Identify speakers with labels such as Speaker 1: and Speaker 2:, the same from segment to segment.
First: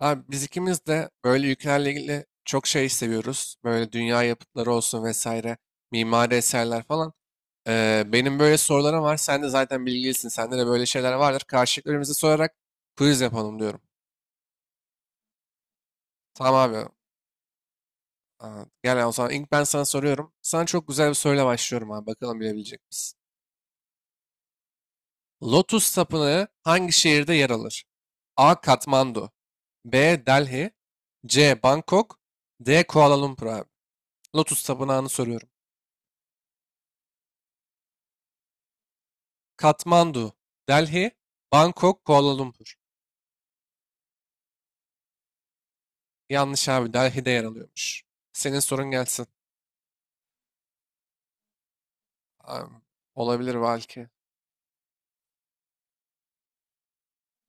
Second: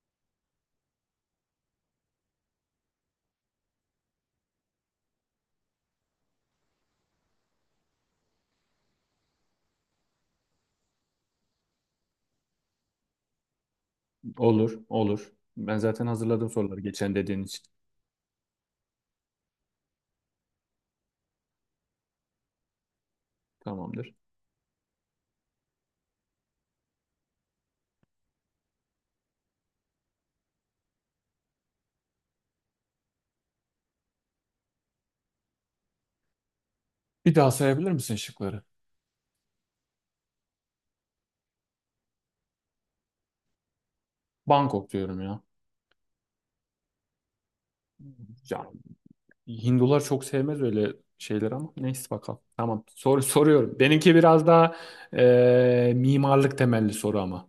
Speaker 1: Abi biz ikimiz de böyle ülkelerle ilgili çok şey seviyoruz. Böyle dünya yapıtları olsun vesaire, mimari eserler falan. Benim böyle sorularım var. Sen de zaten bilgilisin. Sende de böyle şeyler vardır. Karşılıklarımızı sorarak quiz yapalım diyorum.
Speaker 2: Olur, olur. Ben zaten hazırladım
Speaker 1: Tamam
Speaker 2: soruları
Speaker 1: abi.
Speaker 2: geçen dediğin için.
Speaker 1: Aa, gel o zaman ilk ben sana soruyorum. Sana çok güzel bir soruyla başlıyorum abi. Bakalım bilebilecek misin?
Speaker 2: Tamamdır.
Speaker 1: Lotus Tapınağı hangi şehirde yer alır? A. Katmandu, B. Delhi, C. Bangkok, D. Kuala Lumpur abi. Lotus Tapınağı'nı soruyorum.
Speaker 2: Bir daha sayabilir misin şıkları?
Speaker 1: Katmandu, Delhi, Bangkok, Kuala Lumpur.
Speaker 2: Bangkok diyorum ya.
Speaker 1: Yanlış abi. Delhi'de yer alıyormuş. Senin
Speaker 2: Ya,
Speaker 1: sorun gelsin.
Speaker 2: Hindular çok sevmez öyle şeyler ama neyse bakalım.
Speaker 1: Am,
Speaker 2: Tamam sor,
Speaker 1: Olabilir
Speaker 2: soruyorum.
Speaker 1: belki.
Speaker 2: Benimki biraz daha mimarlık temelli soru ama.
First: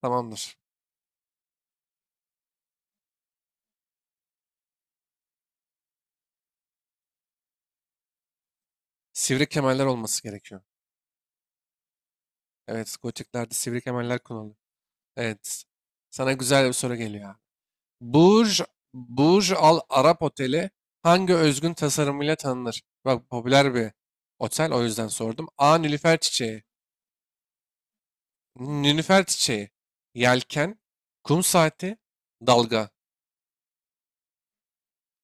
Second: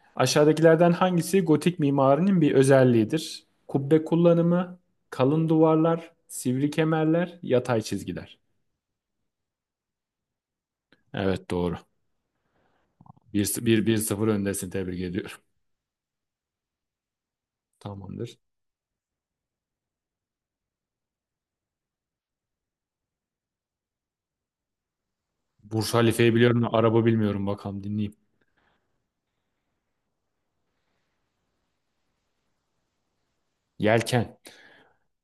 Speaker 1: Tamamdır.
Speaker 2: Aşağıdakilerden hangisi gotik mimarinin bir özelliğidir? Kubbe kullanımı, kalın duvarlar, sivri kemerler, yatay çizgiler.
Speaker 1: Sivri kemerler olması gerekiyor.
Speaker 2: Evet, doğru.
Speaker 1: Evet,
Speaker 2: Bir
Speaker 1: gotiklerde sivri
Speaker 2: bir 1
Speaker 1: kemerler
Speaker 2: 0
Speaker 1: kullanılıyor.
Speaker 2: öndesin, tebrik ediyorum.
Speaker 1: Evet. Sana güzel bir soru geliyor abi.
Speaker 2: Tamamdır.
Speaker 1: Burj, Burj Al Arab Oteli hangi özgün tasarımıyla tanınır? Bak popüler bir otel, o yüzden sordum. A.
Speaker 2: Bursa
Speaker 1: Nilüfer
Speaker 2: Halife'yi biliyorum
Speaker 1: çiçeği.
Speaker 2: da araba bilmiyorum, bakalım dinleyeyim.
Speaker 1: Nilüfer çiçeği. Yelken. Kum saati. Dalga.
Speaker 2: Yelken.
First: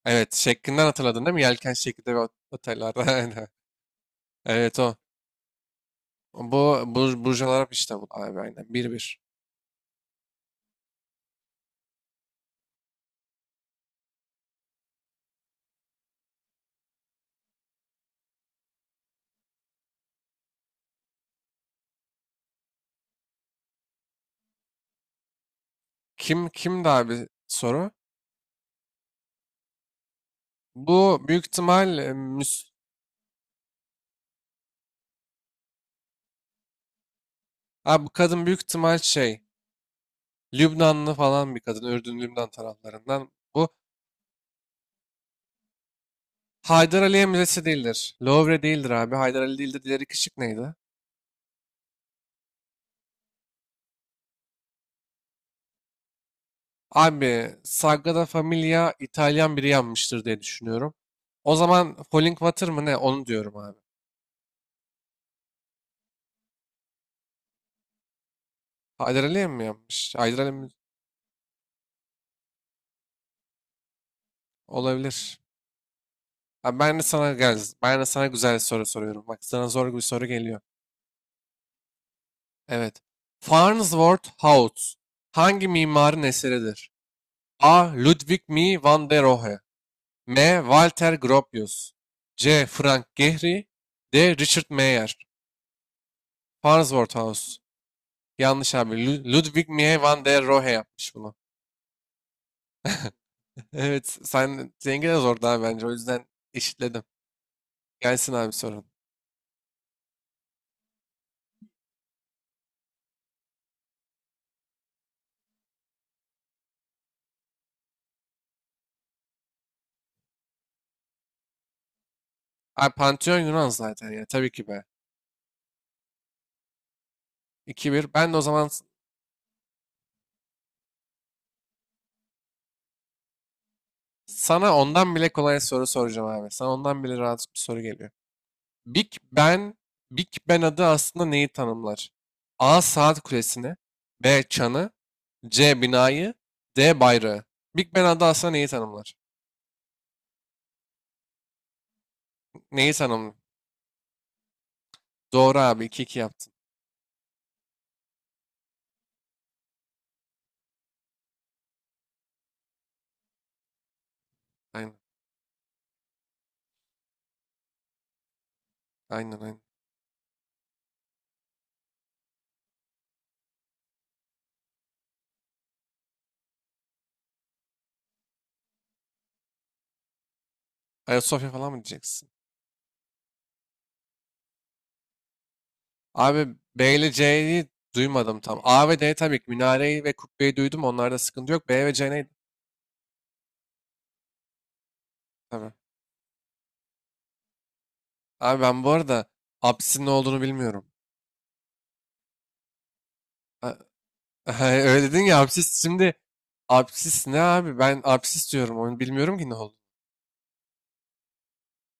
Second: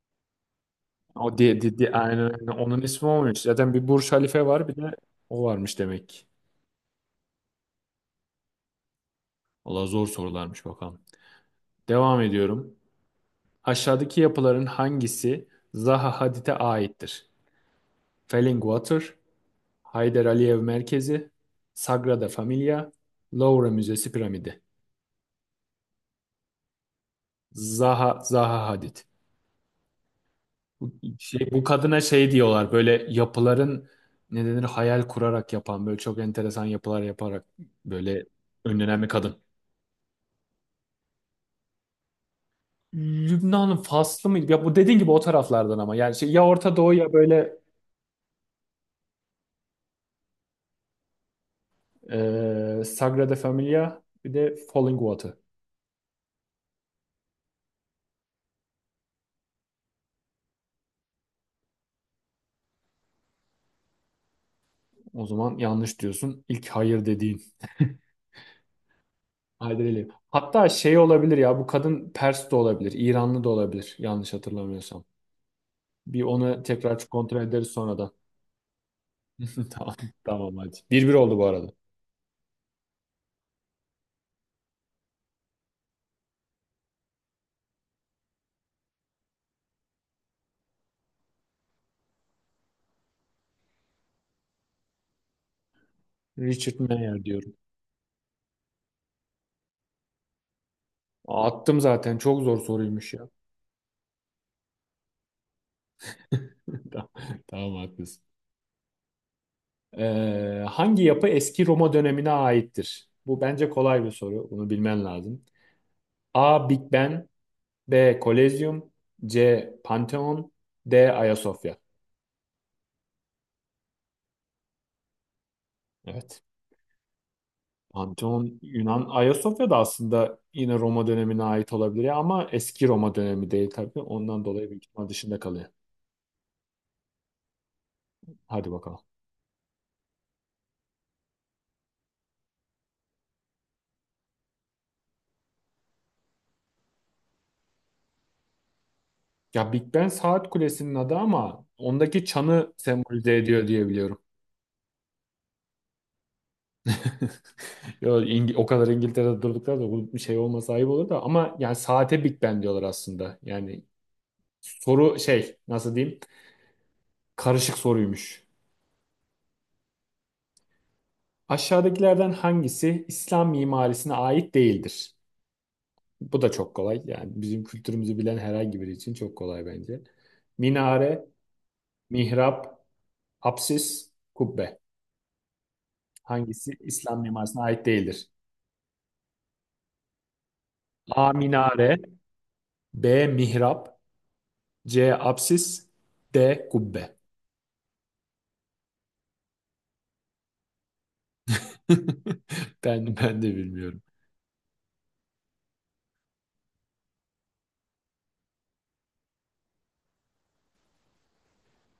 Speaker 1: Evet, şeklinden hatırladın değil
Speaker 2: O
Speaker 1: mi? Yelken şeklinde
Speaker 2: aynen
Speaker 1: bir
Speaker 2: öyle. Onun
Speaker 1: oteller.
Speaker 2: ismi olmuş.
Speaker 1: Aynen.
Speaker 2: Zaten bir Bursa Halife var, bir
Speaker 1: Evet
Speaker 2: de
Speaker 1: o.
Speaker 2: o varmış demek ki.
Speaker 1: Bu Burj Al Arab işte bu abi, aynen. 1-1.
Speaker 2: Valla zor sorularmış bakalım. Devam ediyorum. Aşağıdaki yapıların hangisi Zaha Hadid'e aittir? Fallingwater, Haydar Aliyev Merkezi, Sagrada Familia, Louvre Müzesi Piramidi.
Speaker 1: Kim kimdi abi soru?
Speaker 2: Zaha Hadid. Bu,
Speaker 1: Bu büyük
Speaker 2: bu
Speaker 1: ihtimal
Speaker 2: kadına şey
Speaker 1: Müs
Speaker 2: diyorlar, böyle yapıların ne denir, hayal kurarak yapan, böyle çok enteresan yapılar yaparak
Speaker 1: abi, bu
Speaker 2: böyle
Speaker 1: kadın büyük ihtimal
Speaker 2: önlenen bir kadın.
Speaker 1: şey, Lübnanlı falan bir kadın. Ürdün Lübnan taraflarından. Bu
Speaker 2: Lübnan'ın Faslı mıydı? Ya, bu dediğin gibi o taraflardan ama yani şey, ya Orta Doğu
Speaker 1: Haydar
Speaker 2: ya
Speaker 1: Aliye
Speaker 2: böyle.
Speaker 1: Müzesi değildir. Louvre değildir abi. Haydar Ali değildir. Diğeri kışık neydi?
Speaker 2: Sagrada Familia bir de Falling Water.
Speaker 1: Abi Sagrada Familia İtalyan biri yanmıştır diye düşünüyorum. O zaman Falling Water mı ne? Onu diyorum abi.
Speaker 2: O zaman yanlış diyorsun. İlk hayır dediğin.
Speaker 1: Haydar Ali'ye mi
Speaker 2: Haydi edelim.
Speaker 1: yapmış? Haydar Ali
Speaker 2: Hatta
Speaker 1: mi?
Speaker 2: şey olabilir ya, bu kadın Pers de olabilir, İranlı da olabilir yanlış hatırlamıyorsam.
Speaker 1: Olabilir.
Speaker 2: Bir onu
Speaker 1: Ha,
Speaker 2: tekrar
Speaker 1: ben de sana
Speaker 2: kontrol
Speaker 1: gel,
Speaker 2: ederiz sonra
Speaker 1: ben de
Speaker 2: da.
Speaker 1: sana güzel soru soruyorum. Bak sana
Speaker 2: Tamam,
Speaker 1: zor bir soru
Speaker 2: tamam,
Speaker 1: geliyor.
Speaker 2: hadi. Bir bir oldu bu arada.
Speaker 1: Evet. Farnsworth House hangi mimarın eseridir? A. Ludwig Mies van der Rohe, M. Walter Gropius, C. Frank Gehry, D. Richard Mayer.
Speaker 2: Richard
Speaker 1: Farnsworth
Speaker 2: Mayer diyorum.
Speaker 1: House. Yanlış abi. Ludwig Mies van der Rohe yapmış bunu.
Speaker 2: Attım zaten. Çok zor soruymuş ya.
Speaker 1: Evet. Sen zengin de zordu abi bence. O yüzden eşitledim.
Speaker 2: Tamam, tamam, haklısın.
Speaker 1: Gelsin abi sorun.
Speaker 2: Hangi yapı eski Roma dönemine aittir? Bu bence kolay bir soru. Bunu bilmen lazım. A. Big Ben. B. Kolezyum. C. Pantheon. D. Ayasofya.
Speaker 1: Ay Pantheon Yunan zaten ya, tabii ki be.
Speaker 2: Evet.
Speaker 1: 2-1. Ben de o
Speaker 2: Pantheon
Speaker 1: zaman
Speaker 2: Yunan. Ayasofya da aslında yine Roma dönemine ait olabilir ya ama eski Roma dönemi değil tabii. Ondan dolayı
Speaker 1: sana
Speaker 2: büyük ihtimal
Speaker 1: ondan bile
Speaker 2: dışında
Speaker 1: kolay
Speaker 2: kalıyor.
Speaker 1: soru soracağım abi. Sana ondan bile rahat bir soru geliyor.
Speaker 2: Hadi bakalım.
Speaker 1: Big Ben, Big Ben adı aslında neyi tanımlar? A. Saat kulesini, B. Çanı, C. Binayı, D. Bayrağı. Big Ben adı aslında neyi tanımlar?
Speaker 2: Ya, Big Ben saat kulesinin adı ama ondaki çanı
Speaker 1: Neyi tanımlar?
Speaker 2: sembolize ediyor diye biliyorum.
Speaker 1: Doğru abi, 2-2 yaptın.
Speaker 2: Yo, o kadar İngiltere'de durduklar da bu bir şey olmasa ayıp olur da, ama yani saate Big Ben diyorlar aslında. Yani
Speaker 1: Aynen,
Speaker 2: soru şey, nasıl diyeyim, karışık soruymuş.
Speaker 1: aynen, aynen.
Speaker 2: Aşağıdakilerden hangisi İslam mimarisine ait değildir? Bu da çok kolay. Yani bizim kültürümüzü bilen herhangi biri için çok kolay bence. Minare,
Speaker 1: Ayasofya falan mı diyeceksin?
Speaker 2: mihrap, apsis, kubbe.
Speaker 1: Abi
Speaker 2: Hangisi
Speaker 1: B ile
Speaker 2: İslam mimarisine
Speaker 1: C'yi
Speaker 2: ait değildir?
Speaker 1: duymadım tam. A ve D tabii ki, minareyi ve kubbeyi duydum, onlarda
Speaker 2: A
Speaker 1: sıkıntı yok. B
Speaker 2: minare,
Speaker 1: ve C neydi?
Speaker 2: B mihrap, C
Speaker 1: Tabii.
Speaker 2: apsis, D kubbe.
Speaker 1: Abi ben bu arada apsisin ne olduğunu bilmiyorum.
Speaker 2: Ben de
Speaker 1: A-
Speaker 2: bilmiyorum.
Speaker 1: Öyle dedin ya apsis, şimdi apsis ne abi? Ben apsis diyorum, onu bilmiyorum ki ne oldu.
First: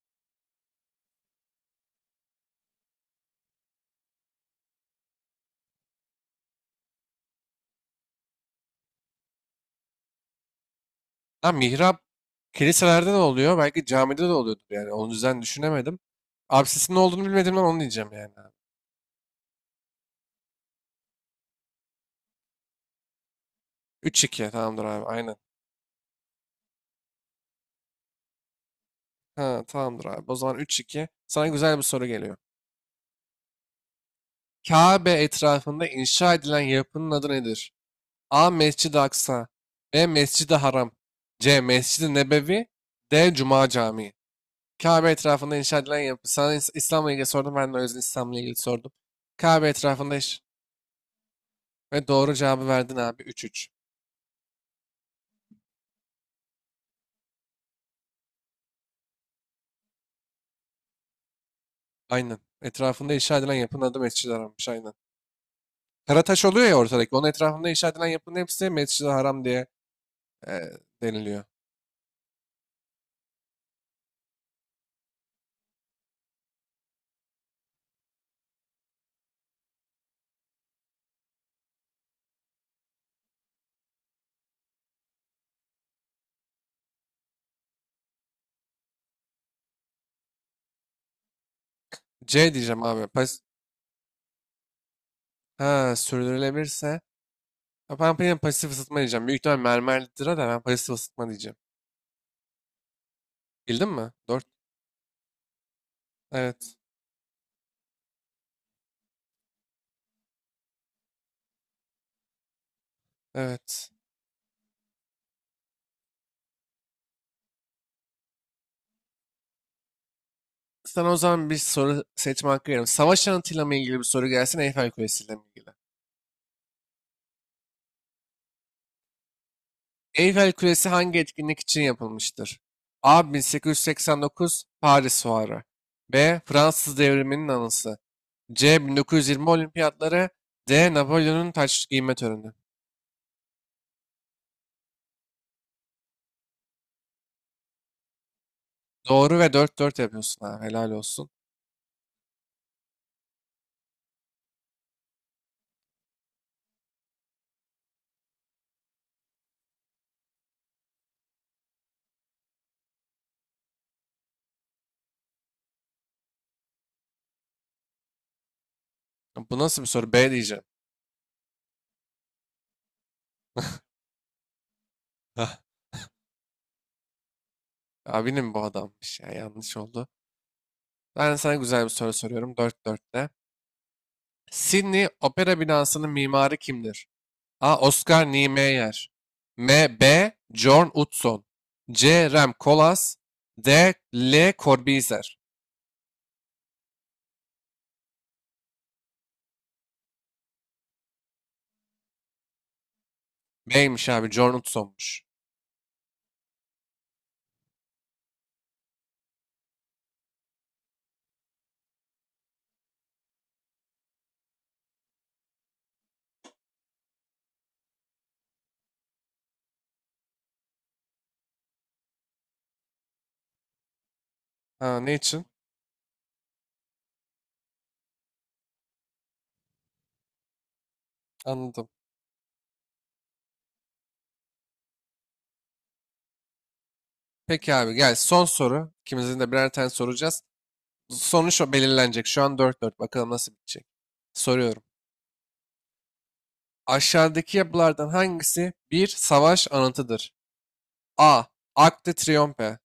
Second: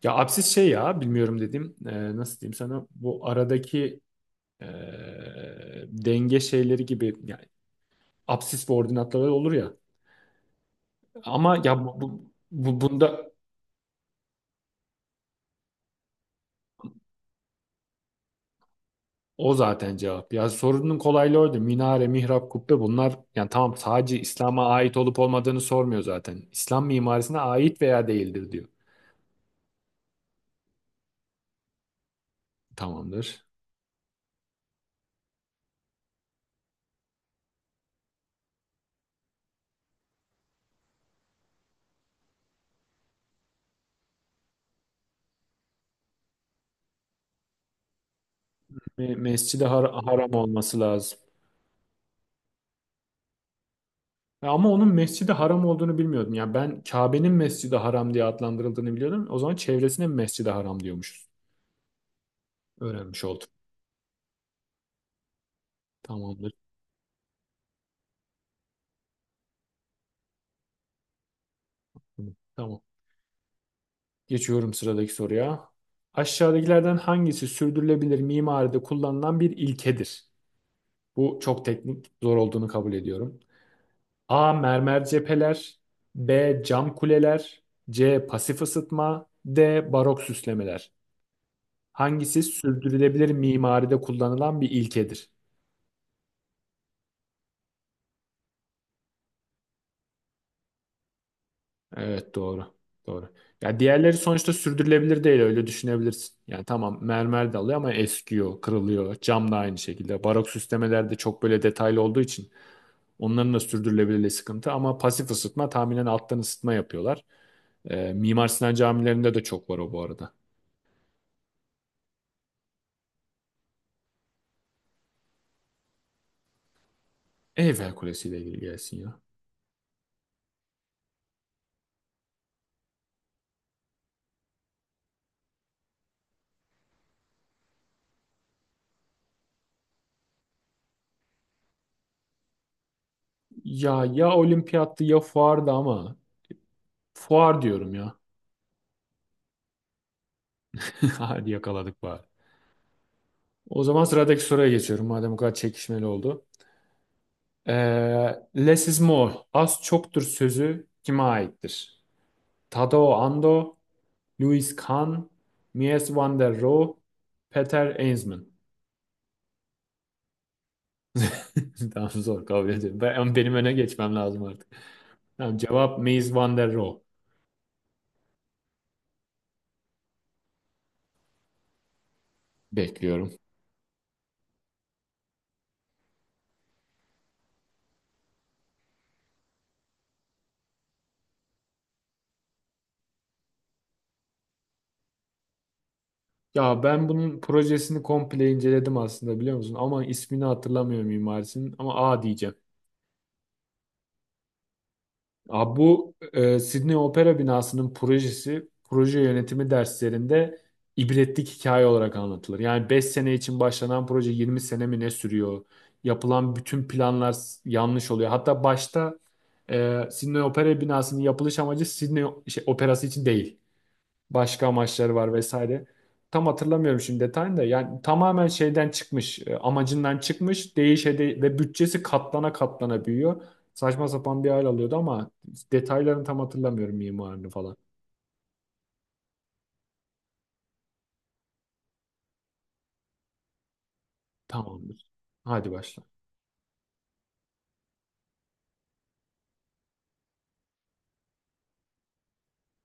Speaker 2: Ya apsis şey, ya bilmiyorum dedim. Nasıl diyeyim sana? Bu aradaki e, denge şeyleri gibi yani, apsis ve ordinatları olur ya.
Speaker 1: Ha,
Speaker 2: Ama ya
Speaker 1: mihrap kiliselerde ne
Speaker 2: bunda
Speaker 1: oluyor? Belki camide de oluyordur yani. Onun yüzden düşünemedim. Apsisin ne olduğunu bilmediğimden onu diyeceğim yani abi.
Speaker 2: o zaten cevap. Ya, sorunun kolaylığı orada. Minare, mihrap, kubbe, bunlar yani tamam, sadece
Speaker 1: 3-2,
Speaker 2: İslam'a
Speaker 1: tamamdır
Speaker 2: ait
Speaker 1: abi,
Speaker 2: olup
Speaker 1: aynen.
Speaker 2: olmadığını sormuyor zaten. İslam mimarisine ait veya değildir diyor.
Speaker 1: Ha, tamamdır abi. O zaman 3-2. Sana güzel bir soru geliyor.
Speaker 2: Tamamdır.
Speaker 1: Kabe etrafında inşa edilen yapının adı nedir? A. Mescid-i Aksa, B. Mescid-i Haram, C. Mescid-i Nebevi, D. Cuma Camii. Kabe etrafında inşa edilen yapı. Sana İslam'la ilgili sordum. Ben de o yüzden İslam'la ilgili sordum.
Speaker 2: Mescid-i
Speaker 1: Kabe etrafında
Speaker 2: Haram
Speaker 1: iş.
Speaker 2: olması lazım.
Speaker 1: Ve doğru cevabı verdin abi. 3-3.
Speaker 2: Ya, ama onun Mescid-i Haram olduğunu bilmiyordum. Yani ben Kabe'nin Mescid-i Haram diye adlandırıldığını biliyordum. O zaman çevresine mi Mescid-i Haram diyormuşuz.
Speaker 1: Aynen. Etrafında
Speaker 2: Öğrenmiş
Speaker 1: inşa
Speaker 2: oldum.
Speaker 1: edilen yapının adı Mescid-i Haram'mış. Aynen. Karataş
Speaker 2: Tamamdır.
Speaker 1: oluyor ya ortadaki. Onun etrafında inşa edilen yapının hepsi Mescid-i Haram diye e, deniliyor.
Speaker 2: Tamam. Geçiyorum sıradaki soruya. Aşağıdakilerden hangisi sürdürülebilir mimaride kullanılan bir ilkedir? Bu çok teknik, zor olduğunu kabul ediyorum. A. Mermer cepheler. B. Cam kuleler. C. Pasif ısıtma. D. Barok süslemeler. Hangisi
Speaker 1: C diyeceğim abi.
Speaker 2: sürdürülebilir mimaride kullanılan bir ilkedir?
Speaker 1: Ha, sürdürülebilirse. Ya ben, benim pasif ısıtma diyeceğim. Büyük ihtimal mermerlidir da ben pasif ısıtma diyeceğim.
Speaker 2: Evet, doğru. Doğru. Ya,
Speaker 1: Bildin
Speaker 2: diğerleri
Speaker 1: mi? 4.
Speaker 2: sonuçta sürdürülebilir değil, öyle düşünebilirsin. Yani
Speaker 1: Evet.
Speaker 2: tamam, mermer de alıyor ama eskiyor, kırılıyor. Cam da aynı şekilde. Barok süslemeler çok böyle detaylı olduğu için onların da
Speaker 1: Evet.
Speaker 2: sürdürülebilirliği sıkıntı, ama pasif ısıtma tahminen alttan ısıtma yapıyorlar. Mimar Sinan camilerinde de çok var o bu arada.
Speaker 1: Sana o zaman bir soru seçme hakkı veriyorum. Savaş anıtıyla mı ilgili bir soru gelsin, Eyfel Kulesi ile mi ilgili?
Speaker 2: Eyfel Kulesi ile ilgili gelsin ya.
Speaker 1: Eyfel Kulesi hangi etkinlik için yapılmıştır? A. 1889 Paris Fuarı. B. Fransız Devrimi'nin anısı. C. 1920 Olimpiyatları. D. Napolyon'un taç giyme töreni.
Speaker 2: Ya, ya olimpiyattı ya fuardı ama fuar diyorum ya.
Speaker 1: Doğru, ve 4-4 yapıyorsun ha. Helal olsun.
Speaker 2: Hadi yakaladık bari. O zaman sıradaki soruya geçiyorum. Madem bu kadar çekişmeli oldu. Ee, Less is more. Az çoktur sözü kime aittir? Tadao Ando, Louis Kahn, Mies van der Rohe, Peter Eensman.
Speaker 1: Bu nasıl bir soru? B diyeceğim.
Speaker 2: Tamam, zor kabul ediyorum. Benim öne geçmem lazım artık. Tamam,
Speaker 1: Hah.
Speaker 2: cevap Mies van der Rohe.
Speaker 1: Abinin bu adammış ya. Yanlış oldu. Ben sana güzel bir soru soruyorum. 4'te
Speaker 2: Bekliyorum.
Speaker 1: Sydney Opera binasının mimarı kimdir? A. Oscar Niemeyer, M. B. John Utzon, C. Rem Koolhaas, D. L. Corbusier.
Speaker 2: Ya ben bunun projesini komple inceledim aslında, biliyor musun? Ama ismini hatırlamıyorum mimarisinin. Ama A diyeceğim.
Speaker 1: B'ymiş abi, John Utzon'muş.
Speaker 2: Abi bu Sydney Opera binasının projesi proje yönetimi derslerinde ibretlik hikaye olarak anlatılır. Yani 5 sene için başlanan proje 20 sene mi ne sürüyor? Yapılan bütün planlar yanlış oluyor. Hatta başta Sydney Opera binasının yapılış amacı Sydney operası için değil, başka
Speaker 1: Ha,
Speaker 2: amaçları
Speaker 1: ne
Speaker 2: var
Speaker 1: için?
Speaker 2: vesaire. Tam hatırlamıyorum şimdi detayını da. Yani tamamen şeyden çıkmış, amacından çıkmış, ve
Speaker 1: Anladım.
Speaker 2: bütçesi katlana katlana büyüyor. Saçma sapan bir hal alıyordu ama detaylarını tam hatırlamıyorum, mimarını
Speaker 1: Peki
Speaker 2: falan.
Speaker 1: abi, gel son soru. İkimizin de birer tane soracağız. Sonuç o belirlenecek. Şu an 4-4. Bakalım nasıl bitecek. Soruyorum.
Speaker 2: Tamamdır. Hadi başla.
Speaker 1: Aşağıdaki yapılardan hangisi bir savaş anıtıdır? A. Arc de Triomphe,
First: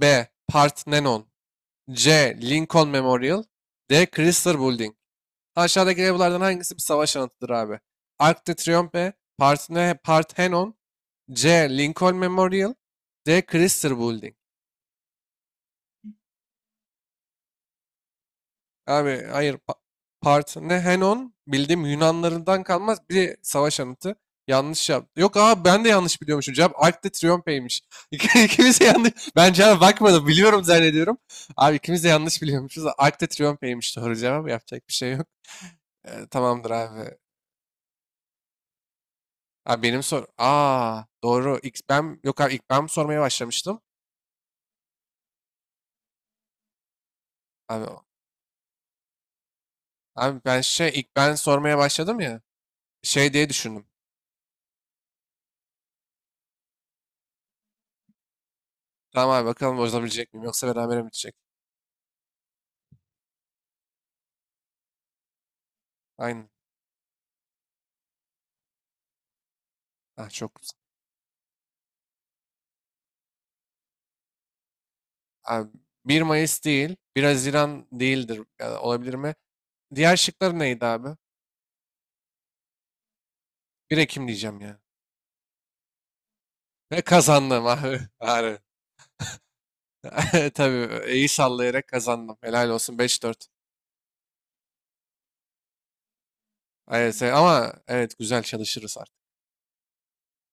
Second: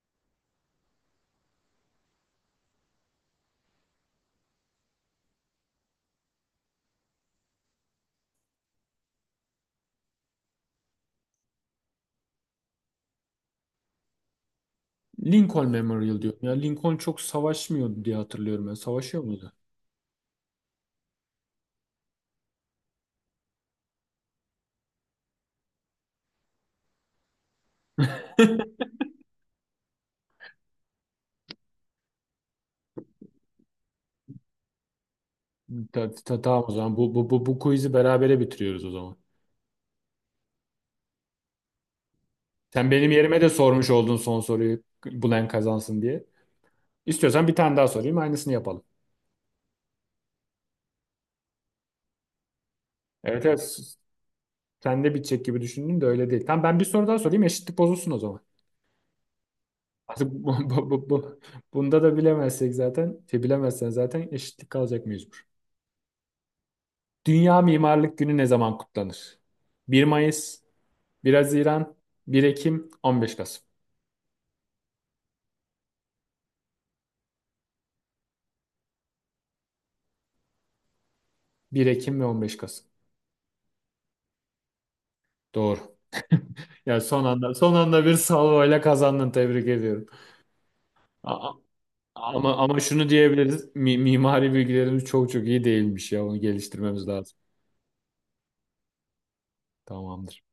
Speaker 1: B. Parthenon, C. Lincoln Memorial, D. Chrysler Building. Aşağıdaki evlerden hangisi bir savaş anıtıdır abi? Arc de Triomphe, Parthenon, C. Lincoln Memorial, D. Chrysler Building.
Speaker 2: Lincoln Memorial diyorum. Ya, Lincoln çok savaşmıyordu diye hatırlıyorum ben. Savaşıyor
Speaker 1: Abi
Speaker 2: muydu?
Speaker 1: hayır, Parthenon bildiğim Yunanlarından kalmaz bir savaş anıtı. Yanlış yaptı. Yok abi, ben de yanlış biliyormuşum. Cevap Arc de Triomphe'ymiş. İkimiz de yanlış. Ben cevaba bakmadım. Biliyorum zannediyorum. Abi ikimiz de yanlış biliyormuşuz. Arc de Triomphe'ymiş doğru cevap. Yapacak bir şey yok.
Speaker 2: Tamam, o
Speaker 1: Tamamdır
Speaker 2: zaman
Speaker 1: abi.
Speaker 2: bu quiz'i berabere bitiriyoruz o zaman.
Speaker 1: Abi benim sor. Aa, doğru. İlk ben, yok abi, ilk ben
Speaker 2: Sen benim
Speaker 1: sormaya
Speaker 2: yerime de
Speaker 1: başlamıştım.
Speaker 2: sormuş oldun son soruyu. Bulan kazansın diye. İstiyorsan bir tane
Speaker 1: Abi,
Speaker 2: daha sorayım, aynısını yapalım.
Speaker 1: abi, ben şey ilk ben sormaya başladım ya. Şey
Speaker 2: Evet,
Speaker 1: diye
Speaker 2: evet.
Speaker 1: düşündüm.
Speaker 2: Sen de bitecek gibi düşündün de öyle değil. Tamam, ben bir soru daha sorayım. Eşitlik bozulsun o zaman.
Speaker 1: Tamam abi, bakalım
Speaker 2: Artık
Speaker 1: bozabilecek miyim yoksa beraber mi bitecek?
Speaker 2: bunda da bilemezsek zaten, şey, bilemezsen zaten eşitlik kalacak mecbur.
Speaker 1: Aynen.
Speaker 2: Dünya Mimarlık Günü ne zaman kutlanır? 1
Speaker 1: Ah, çok
Speaker 2: Mayıs,
Speaker 1: güzel.
Speaker 2: 1 Haziran, 1 Ekim, 15 Kasım.
Speaker 1: Abi 1 Mayıs değil. 1 Haziran değildir. Ya, olabilir mi? Diğer şıkları neydi abi?
Speaker 2: 1 Ekim ve 15 Kasım.
Speaker 1: 1 Ekim diyeceğim ya.
Speaker 2: Doğru. Ya,
Speaker 1: Ve
Speaker 2: son anda
Speaker 1: kazandım
Speaker 2: son
Speaker 1: abi.
Speaker 2: anda bir
Speaker 1: Bari.
Speaker 2: salvoyla kazandın. Tebrik ediyorum.
Speaker 1: Tabii iyi
Speaker 2: A- a-
Speaker 1: sallayarak kazandım.
Speaker 2: Ama
Speaker 1: Helal
Speaker 2: ama
Speaker 1: olsun,
Speaker 2: şunu
Speaker 1: 5-4.
Speaker 2: diyebiliriz. Mimari bilgilerimiz çok çok iyi değilmiş ya. Onu geliştirmemiz
Speaker 1: Evet,
Speaker 2: lazım.
Speaker 1: ama evet güzel çalışırız.
Speaker 2: Tamamdır.